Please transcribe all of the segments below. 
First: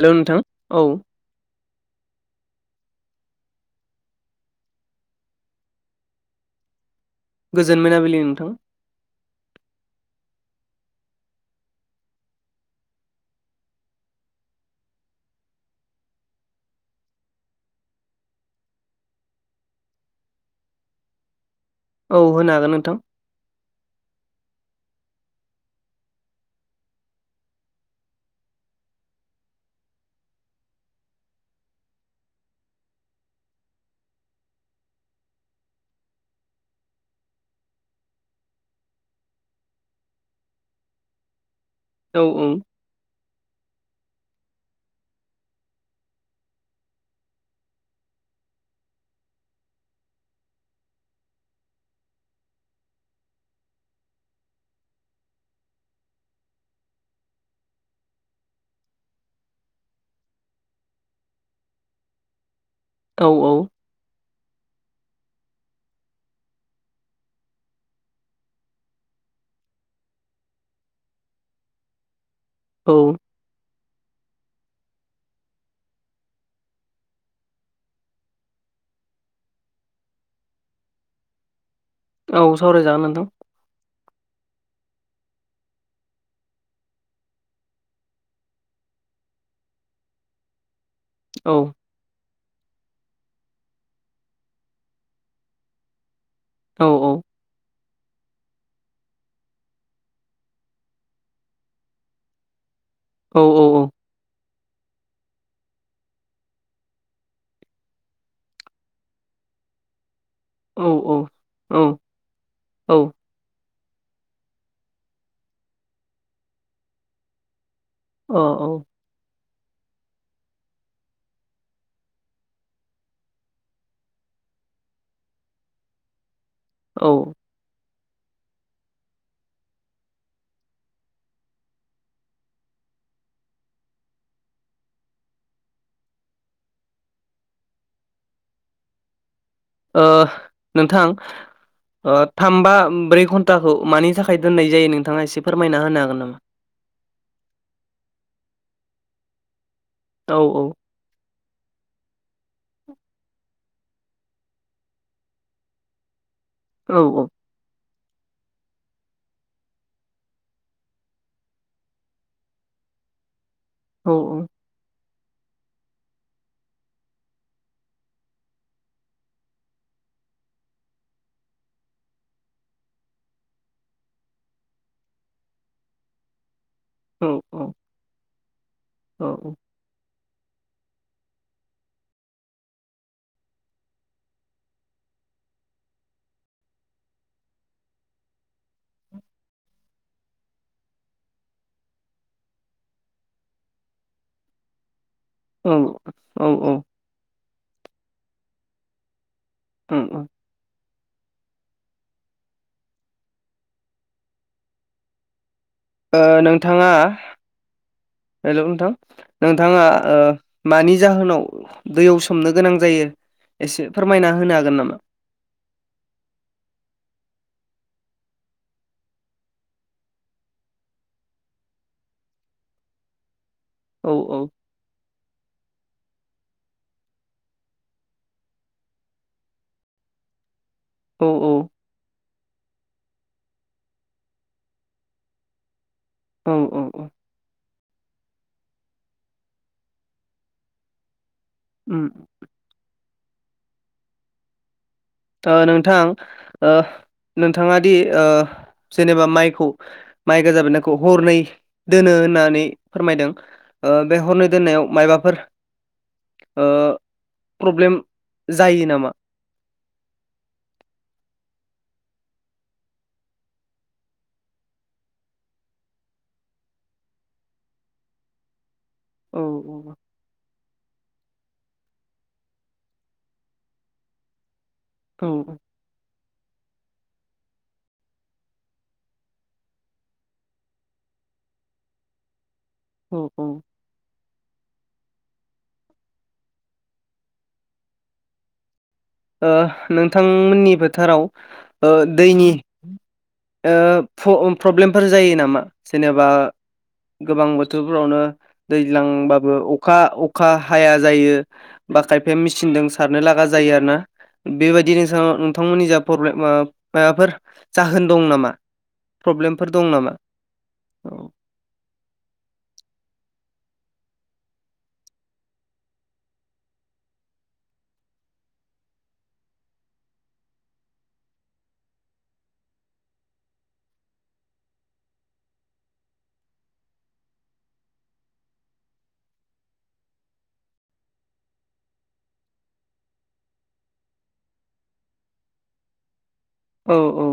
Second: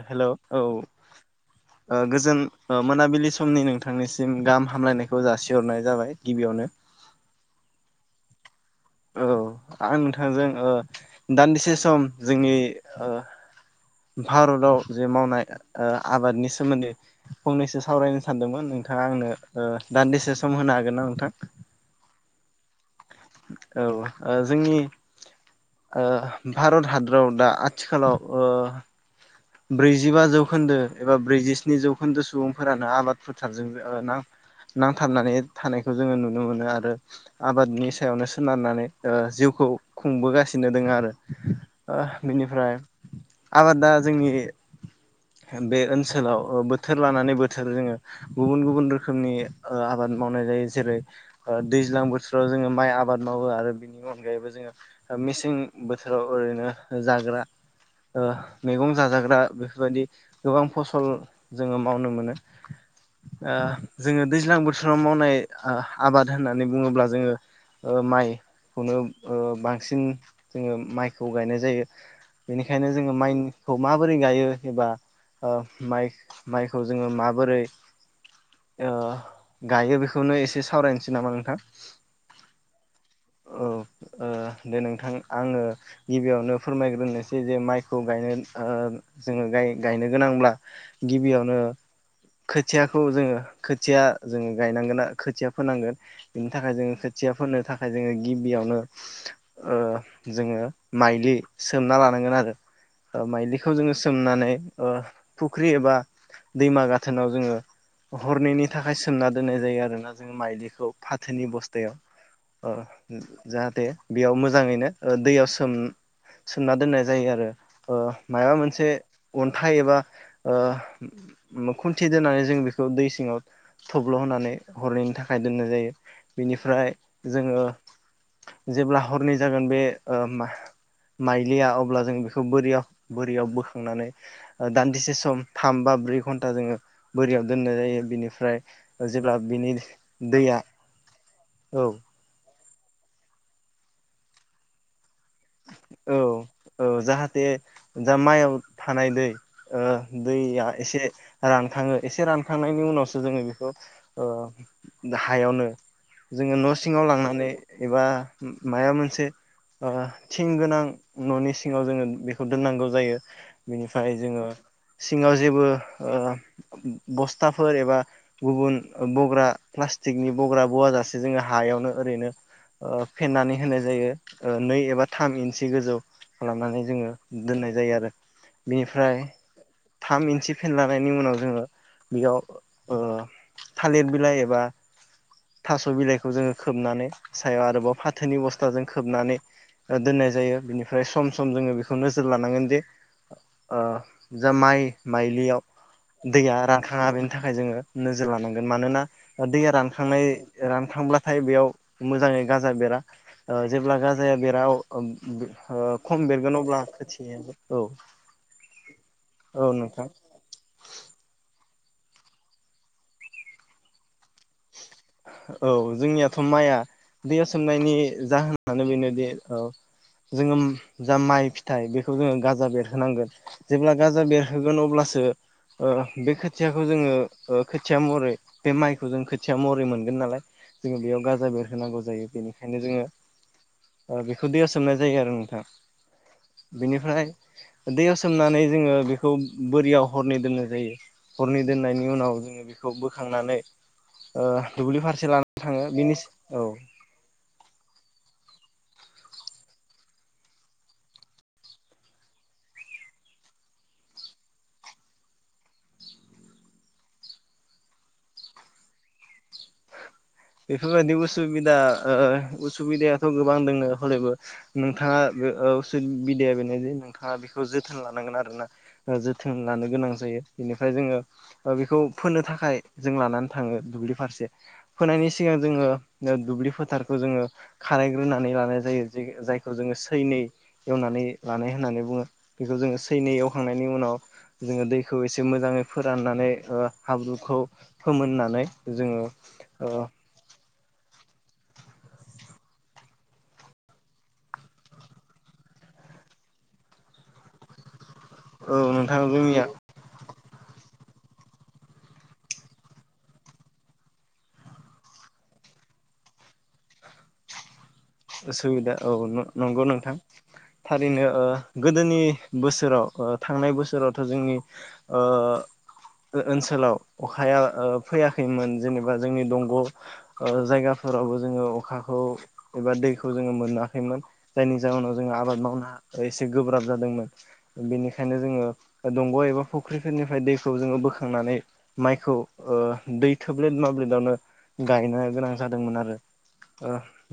Hello नोंथां औ गोजोन मोनाबिलि समनि नोंथांनिसिम गाहाम हामलायनायखौ जासिहरनाय जाबाय गिबियावनो गोजोन मोनाबिलि नोंथां औ आं नोंथांजों दान्दिसे सम जोंनि भारताव जे मावनाय आबादनि सोमोन्दै फंनैसो सावरायनो सानदोंमोन नोंथांङा आंनो दान्दिसे सम होनो हागोन ना नोंथां औ होनो हागोन नोंथां औ जोंनि भारत हादराव दा आथिखालाव ब्रैजिबा जौखोन्दो एबा ब्रैजिस्नि जौखोन्दो सुबुंफोरानो आबाद फोथारजों ना नांथाबनानै थानायखौ जोंङो नुनो मोनो आरो आबादनि सायावनो सोनारनानै जिउ खौ खुंबोगासिनो दंङो आरो औ बेनिफ्राय आबादा जोंनि बे ओनसोलाव बोथोर लानानै बोथोर जोंङो गुबुन गुबुन रोखोमनि आबाद आबाद मावनाय जायो जेरै दैज्लां बोथोराव जोंङो माइ आबाद मावो आरो बिनि अनगायैबो जोंङो मेसें बोथोराव ओरैनो जाग्रा मैगं जाजाग्रा बेफोरबायदि गोबां फसल जोंङो मावनो मोनो औ जोंङो दैज्लां बोथोराव मावनाय आबाद होननानै बुंङोब्ला जोंङो ओ माइखौनो ओ बांसिन जोंङो माइखौ गायनाय जायो। बेनिखायनो औ जोंङो माइ खौ माबोरै गायो एबा म माइखौ जोंङो माबोरै ओ गायो बेखौनो एसे सावरायनोसै नामा नोंथां औ सावराय जागोन नोंथां औ दे नों आङो गिबियावनो फोरमायग्रोनोसै जे माइखौ गायनो जोङो नो गोनांब्ला औ गिबियावनो खोथियाखौ जोङो खोथिया जोङो गायनांगोन जों खोथिया फोनांगोन बिनि थाखाय औ जोङो खोथिया फोनो थाखाय ओमफ्राय जोङो गिबियावनो ओ जोङो माइलि सोमना लानांगोन आरो औ औ माइलिखौ जोङो सोमनानै ओ फुख्रि एबा दैमा गाथोनाव जोङो हरनैनि थाखाय सोमना दोननाय जायो आरोना जों औ माइलिखौ औ फाथोनि बस्थायाव जाहाथे बेयाव मोजाङैनो दैयाव सोम सोमना दोननाय जायो आरो ओ अ औ मायोबा औ मोनसे अन्थाइ एबा खुन्थि दोननानै जों बेखौ दै सिङाव थब्ल' होनानै हरननि थाखाय दोननाय जायो बेनिफ्राय जोङो जेब्ला हरनै जागोन बे माइ माइलिया अब्ला जों बेखौ बोरियाव बोरियाव बोखांनानै दान्दिसे सम थामबा ब्रै घन्टा जों बोरियाव दोननाय जायो बिनिफ्राय जेब्ला बिनि दैया नोंथां औ थाम बा ब्रै घन्टाखौ मानि थाखाय दोननाय जायो नोंथाङा एसे फोरमायना होनो हागोन नामा दा माइआव थानाय दै औ औ दैया एसे रानखाङो एसे रानखांनायनि उनावसो जोङो बेखौ हायावनो जोङो न' औ सिङाव औ लांनानै एबा माबा मोनसे थिं गोनां न'नि सिङाव जोङो बेखौ दोननांगौ जायो बिनिफ्राय औ जोङो सिङाव जेबो बस्थाफोर एबा गुबुन बग्रा प्लास्टि प्लास्टिकनि बग्रा बवाजासे जोङो हायावनो ओरैनो फेननानै होनाय जायो नै एबा थाम इन्सि गोजौ खालामनानै जोङो औ दोननाय जायो आरो बेनिफ्राय औ थाम इन्सि फेनलांनि उनाव जोङो बेयाव थालिर बिलाइ एबा थास' बिलाइखौ जोङो खोबनानै सायाव आरोबाव फाथोनि बस्थाजों खोबनानै दोननाय जायो बिनिफ्राय सम सम जोङो बेखौ नोजोर लानांगोन जे जा माइ माइलियाव औ दैया औ रानखांङा बेनो थाखाय जोङो नोजोर लानांगोन मानोना दै थांनाय रान थांब्लाथाय बेयाव मोजाङै गाजा बेरा जेब्ला गाजाया बेरा अब्ला खम ओ बेरगोन अब्ला खोथियाखौ हेलौ नोंथां नोंथाङा मानि जाहोनाव दैयाव सोमनो गोनां जायो एसे फोरमायना होनो हागोन नामा? औ जोंनियाथ' माइआ दैयाव सोमनायनि जाहोनानो बेनोदि औ जोङो जा माइ फिथाइ बेखौ जोङो गाजा बेरहोनांगोन जेब्ला औ गाजा औ बेरहोगोन अब्लासो ओ बे खोथियाखौ जोङो ओ खोथिया महरै बे माइखौ जोंङो खोथिया महरै मोनगोन नालाय जोङो बेयाव औ गाजा बेरहोनांगौ जायो जेरै ओंखायनो जोङो ओ बेखौ दैया सोमनाय जायो आरो नोंथां औ औ औ बेनिफ्राय दैयाव सोम सोमनानै जोङो बेखौ बोरियाव हरनै दोननाय जायो हरनै दोननायनि उम उनाव जोङो बेखौ बो खांनानै ओ फारसे लाना थ' थाङो नोंथां बिनि औ ओ नोंथाङा दि ओ जेनेबा माइखौ माइ गोजाबनायखौ हरनै दोनो होननानै फोरमायदों ओ बे हरनै दोननायाव मायबाफोर ओ प्रब्लेम जायो नामा? बेफोरबायदि उसुबिदा ओ उसुबिदायाथ' गोबां दोङ हलेबो नोंथां ओ उसुबिदाया बेनो जे नोंथाङा बेखौ जोथोन लानांगोन आरो ना औ जोथोन लानो गोनां जायो बेनिफ्राय जोङो बेखौ फोनो थाखाय जों लानानै थाङो दुब्लि फारसे औ फोनायनि सिगां जोङो जो दुब्लि फोथारखौ जोङो खारायग्रोनानै लानाय जायो जायखौ जोङो सैनै एवना नै लानाय होननानै बुङो बेखौ जोङो औ सैनै औ एवखांनायनि उनाव जोङो दैखौ एसे मोजाङै फोराननानै ओ हाब्रुखौ फोमोननानै जोङो ओ ओ नोंथांमोननि फोथाराव ओ दैनि ओ प्र प्रब्लेमफोर जायो नामा जेनेबा गोबां बोथोरफोरावनो औ नोंथां दैज्लांबाबो जोंनिया अखा अखा हाया जायो बा खायफाया मेचिनजों सारनो लागा जायो आरोना बेबायदि नोंथां नोंथांमोननि जा प्रब्लेम माबाफोर जाहोन दं नामा उसुबिदा औ नं प्रब्लेमफोर नंगौ दं नामा? नोंथां औ थारैनो ओ गोदोनि बोसोराव ओ थांनाय बोसोरावथ' जोंनि ओ ओनसोलाव अखाया ओ फैयाखैमोन जेनेबा जोंनि दंग' ओ जायगा फोरावबो जोङो अखाखौ एबा दैखौ जोङो मोनाखैमोन जायनि जाहोनाव जोङो आबाद मावनाय एसे गोब्राब जादोंमोन बेनिखायनो जोङो दंग' एबा फुख्रिफोरनिफ्राय दैखौ जोङो बोखांनानै माइखौ ओ दै थोब्लेट माब्लेदावनो गायनो गोनां जादोंमोन आरो ओ औ औ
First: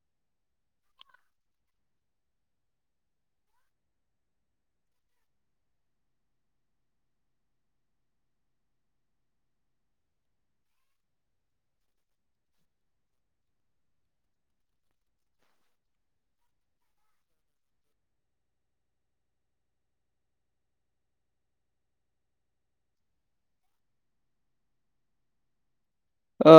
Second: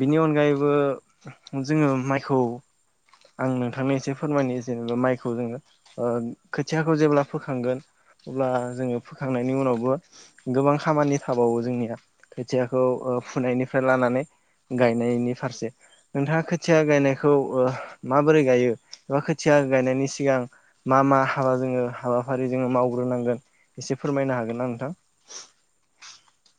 बेनि अनगायैबो जोङो माइखौ आं नोंथांनि एसे फोरमायनो जेनेबा माइखौ जोङो ओ खोथियाखौ जेब्ला फोखांगोन अब्ला जोङो फोखांनायनि उनावबो गोबां खामानि थाबावो जोंनिया खोथियाखौ ओ फुनायनिफ्राय लानानै गायनायनि फारसे नोंथाङा खोथिया गायनायखौ ओ माबोरै गायो एबा खोथिया गायनायनि सिगां मा मा हाबा जोङो हाबाफारि जोङो मावग्रो नांगोन एसे फोरमायनो हागोन ना नोंथां ओ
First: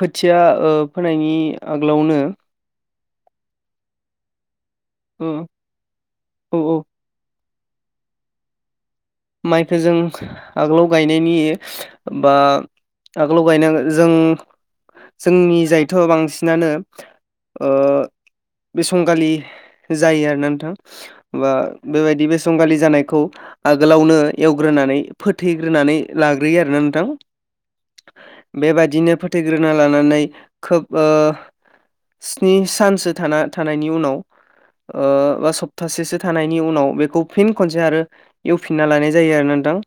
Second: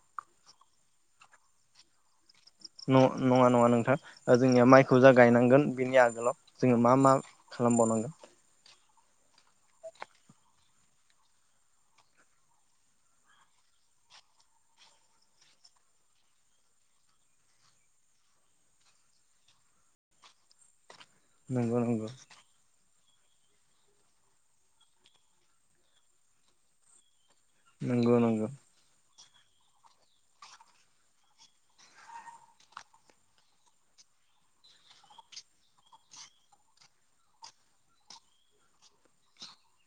खोथिया ओ फोनायनि आगोलावनो न नङा नङा नोंथां जोंनिया माइखौ जा ओ गायनांगोन बेनि आगोलाव औ जोङो औ मा मा खालाम बावनांगोन माइखो जों आगोलाव गायनायनि बा आगोलाव गायनांगोन जों जोंनि जायथ' बांसिनानो ओ बिसंगालि जायो आरोना नोंथां बा नंगौ नंगौ बेबायदि बिसंगालि जानायखौ आग आगोलावनो एवग्रोनानै फोथैग्रोनानै लाग्रोयो आरोना नोंथां नंगौ नंगौ बेबादिनो फोथैग्रोना लानानै खोब ओ स्नि सानसो थाना थानायनि उनाव ओ बा सप्तासेसो थानायनि उनाव बेखौ फिन खनसे आरो एवफिनना लानाय जायो आरो नोंथां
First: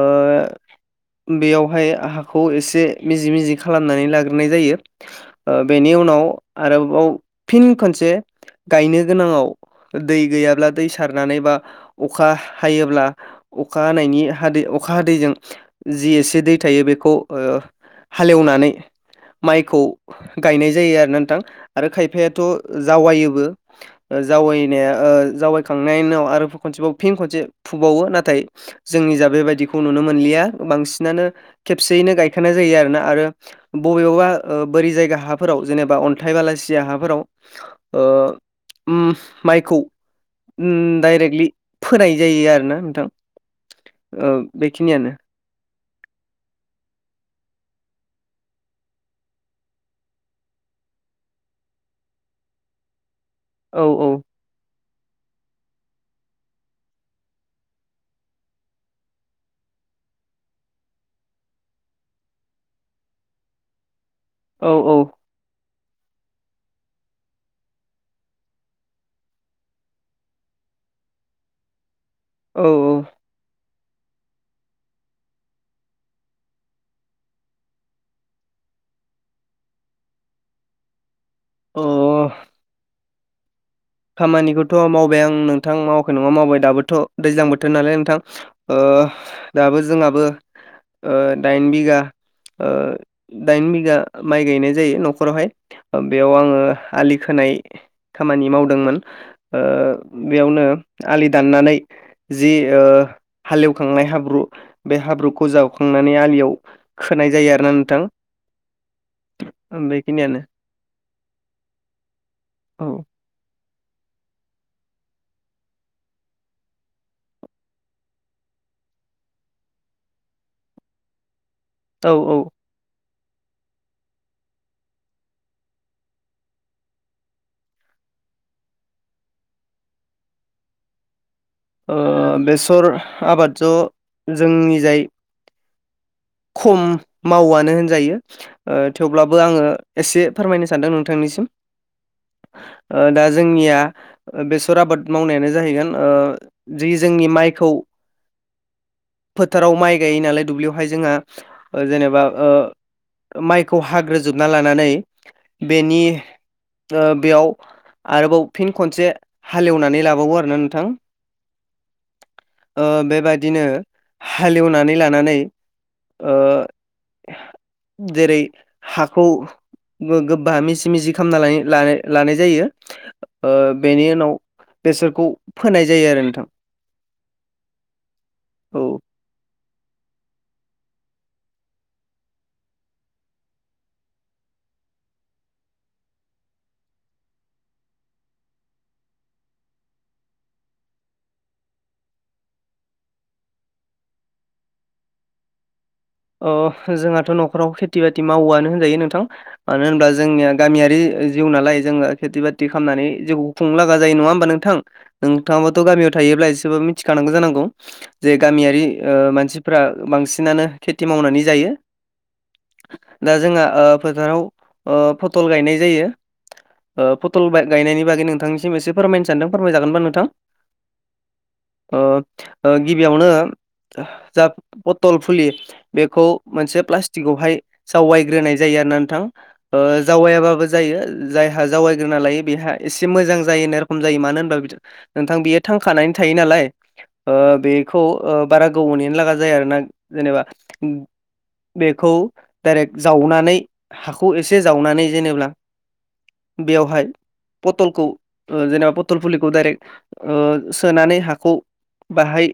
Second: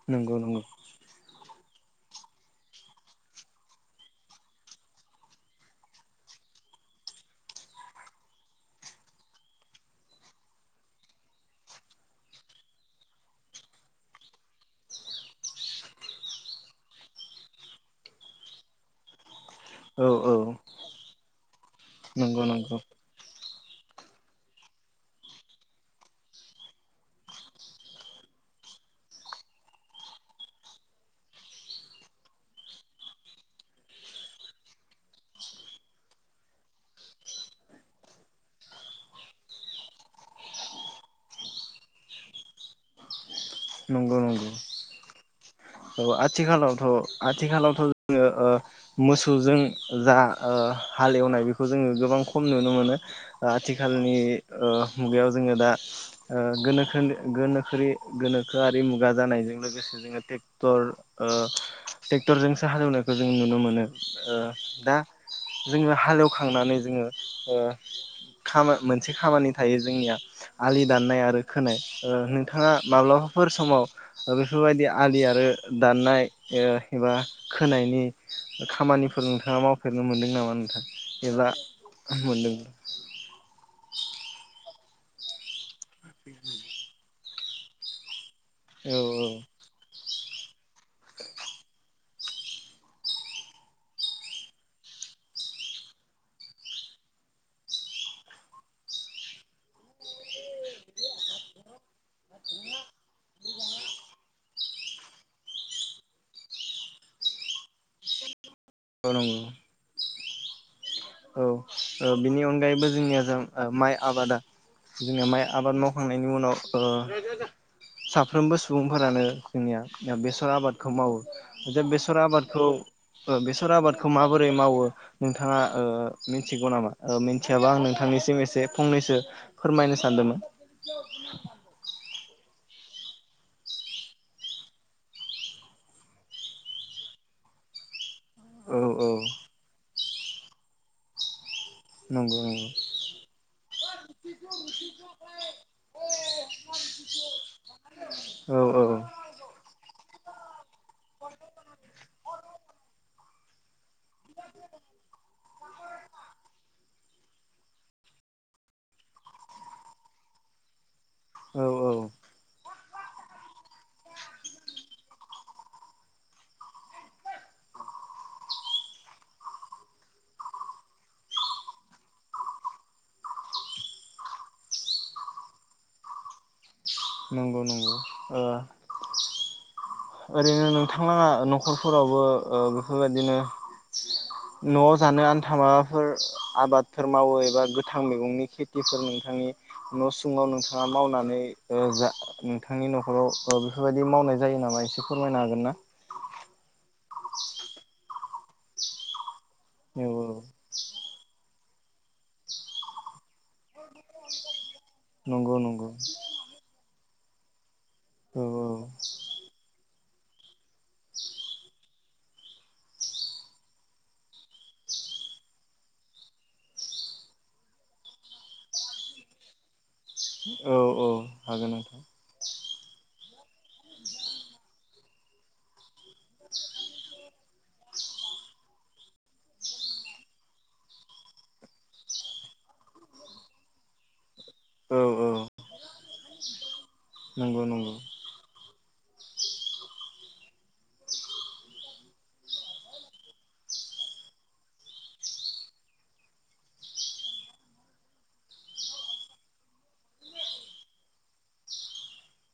ओ नंगौ नंगौ। बेयावहाय हाखौ एसे मिजि मिजि खालामनानै लाग्रोनाय जायो बेनि उनाव। आरोबाव फिन खनसे गायनो गोनाङाव दै गैयाब्ला दै सारनानै बा अखा। हायोब्ला अखा हानायनि हादै अखा हादैजों जि एसे दै थायो बेखौ हालेवनानै। माइखौ औ औ गायनाय जायो आरो ना नोंथां आरो खायफायाथ' नंगौ नंगौ जावायोबो। जावनाया जावैखांनायनि उनाव आरो खनसेबाव फिन खनसे फुबावो नाथाय जोंनि जा बेबायदिखौ नुनो मोनलिया बांसिनानो खेबसेयैनो गायखानाय जायो आरोना आरो बबेबा बोरै जायगा हाफोराव जेनेबा अन्थाइ बालासिया हाफोराव माइखौ दाइरेक्लि फोनाय। जायो आरो ना नोंथां। नंगौ ओ बेखिनियानो नंगौ आथि खाालावथ आथि खालावथ' जोङो मोसौजों जा हालेवनाय बेखौ जोङो गोबां खम नुनो मोनो औ औ आथिखालनि मुगायाव जोङो दा गोनोखो गोखोनि गोनोखोआरि मुगा जानायजों लोगोसे जोङो ट्रेक्टर ट्रेक्टरजोंसो हालेवनायखौ जों नुनो मोनो औ दा जोङो हालेवखांनानै जोङो खामानि मोनसे खामानि थायो जोंनिया आलि दाननाय आरो खोनाय। औ नोंथाङा माब्ला। समाव बेफोरबायदि आलि आरो दाननाय एबा खोनायनि खामानिफोर नोंथाङा मावफेरनो मोनदों नामा नोंथाङा एब्ला औ अ मोनदों। खामानिखौथ' मावबाय आं नोंथां मावाखै नङा मावबाय दाबोथ' दैज्लां बोथोर नालाय नोंथां। ओ औ औ दाबो जोंहाबो दाइन बिघा दाइन बिघा माइ गायनाय जायो न'खरावहाय बेयाव आङो आलि खोनाय। खामानि मावदों। मावदोंमोन ओ बेयावनो आलि दाननानै जि ओ हालेवदोंमोन जखांनाय हाब्रु बे हाब्रुखौ जावखांनानै आलियाव खोनाय जायो आरोना नोंथां। ओ नंगो। बिखिनियानो औ औ बिनि औ अनगायैबो जोंनिया जों। माइ आबादा जोङो माइ आबाद मावखांनायनि उनाव। साफ्रोमबो सुबुंफोरानो जोंनिया बेसर आबादखौ मावो। जे औ बेसर औ आबादखौ बेसर आबादखौ माबोरै मावो नोंथाङा। मिथिगौ नामा मिथियाबा आं नोंथांनिसिम एसे फंनैसो फोरमायनो सानदोंमोन। ज बेसर आबाद ज जोंनि जाय खम मावनो होनजायो औ औ थेवब्लाबो आङो। एसे फोरमायनो सानदों नोंथांनिसिम नंगौ। नंगौ दा जोंनिया बेसर आबाद मावनायानो जाहैगोन जि जोंनि माइ। खौ। औ औ। फोथाराव माइ गाय नालाय दुब्लियावहाय जोंहा जेनेबा माइखौ खौ हाग्रोजोबना लानानै बेनि बेयाव आरोबाव फिन खनसे हालेवनानै लाबावो आरोना नोंथां औ औ ओ बेबादिनो हालेवनानै लानानै ओ जेरै हाखौ गोबा मिसि मिजि खालामना लायो ला-लानाय जायो ओ बेनि उनाव बेसरखौ फोनाय जायो आरो नोंथां नंगौ नंगौ ओ औ [unintelligible] ओरैनो नोंथाङा नखरफोरावबो ओ बेफोरबायदिनो न'आव जानो आन्था माबाफोर आबादफोर मावो एबा गोथां मैगंनि खेथिफोरनि नोंथांनि न' सुङाव नोंथाङा मावनानै ओ जा नोंथांनि नखराव बेफोरबायदि मावनाय जायो नामा एसे फोरमायनो हागोन ना अ जोंहाथ' नखराव खेथि बाथि मावोआनो होनजायो नोंथां मानो औ होनब्ला औ जोंनिया गामियारि जिउ नालाय जोङो खेथि बाथि खामनानै जिउ खुंनो लागा जायो नङा होमबा नोंथां नंगौ नोंथाङाबोथ' नंगौ गामियाव थायोब्ला एसेबाबो मिथिखानांगौ जानांगौ जे औ गामियारि ओ मानसिफ्रा बांसिनानो खेथि मावनानै जायो दा जोंहा ओ फोथाराव ओ फटल गायनाय जायो ओ फटल बाय गायनायनि बागै नोंथांनिसिम एसे फोरमायनो सानदों फोरमाय जागोनबा नों औ औ हागोन नोंथां ओ गिबियावनो जा पथल फुलि बेखौ मोनसे प्लास्टिगावहाय जावायग्रोनाय जायो आरो ना नोंथां ओ जावायाबाबो जायो जायहा जावायग्रोना लायो बेहा एसे मोजां जायो नाय रखम जायो मानो होन बा बिथ औ औ नोंथां बियो थांखानानै थायो नालाय ओ नंगौ नंगौ बेखौ ओ बारा गोबाव नेनो लागा जायो आरो ना जेनेबा [inaudible] बेखौ डाइरेक जावनानै हाखौ एसे जावनानै जेनेब्ला बेवहाय पथलखौ ओ जेनेबा पटल फुलिखौ डाइरेक ओ सोनानै हाखौ बाहाय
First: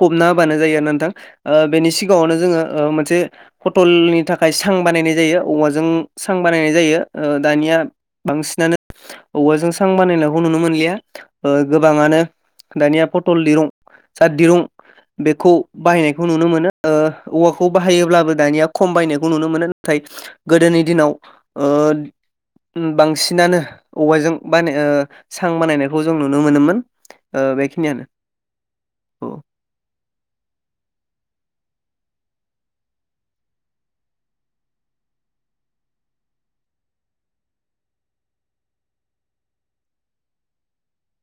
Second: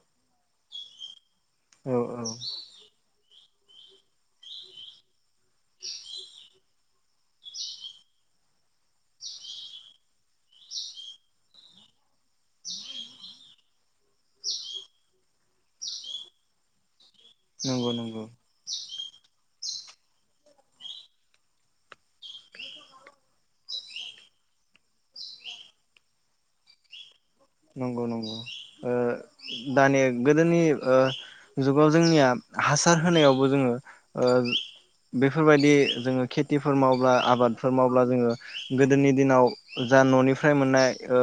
फबना होबानो जायो आरो ना नोंथां ओ बेनि औ औ सिगाङावनो जोङो ओ मोनसे फटलनि थाखाय सां बानायनाय जायो औवाजों सां बानायनाय जायो ओ दानिया बांसिनानो औवाजों सां बानायनायखौ नुनो मोनलिया ओ गोबाङानो दानिया पटल दिरुं जा दिरुं बेखौ बाहायनायखौ नुनो मोनो ओ औवाखौ नंगौ नंगौ बाहायोब्लाबो दानिया खम बायना खौ नुनो मोनो नाथाय गोदोनि दिनाव ओ उम बांसिनानो औवाजों बानाय ओ सां बानायनायखौ जों नुनो मोनोमोन ओ नंगौ बेखिनियानो नंगौ ओ औ दानि गोदोनि ओ जुगाव जोंनिया हासार होनायावबो जोङो ओ बेफोरबायदि जोङो खेथिफोर मावब्ला आबादफोर मावब्ला जोङो गोदोनि दिनाव दा ननिफ्राय मोननाय ओ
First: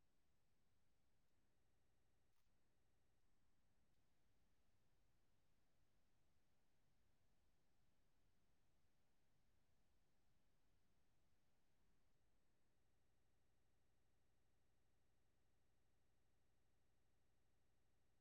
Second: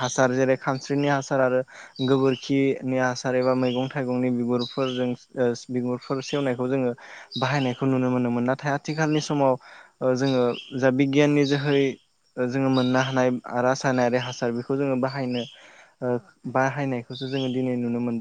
हासार जेरै खानस्रिनि हासार आरो गोबोरखिनि हासार एबा मैगं थाइगंनि बिगुरफोरजों ओ बिगुरफोर सेवनायखौ जोङो बाहायनायखौ नुनो मोनोमोन नाथाय आथिखालनि समाव ओ जोङो जा बिगियाननि जोहै जोङो मोननो हानाय रासायनारि हासार बेखौ जोङो बाहायनो ओ बाहायनायखौसो जोङो दिनै नुनो मोनदों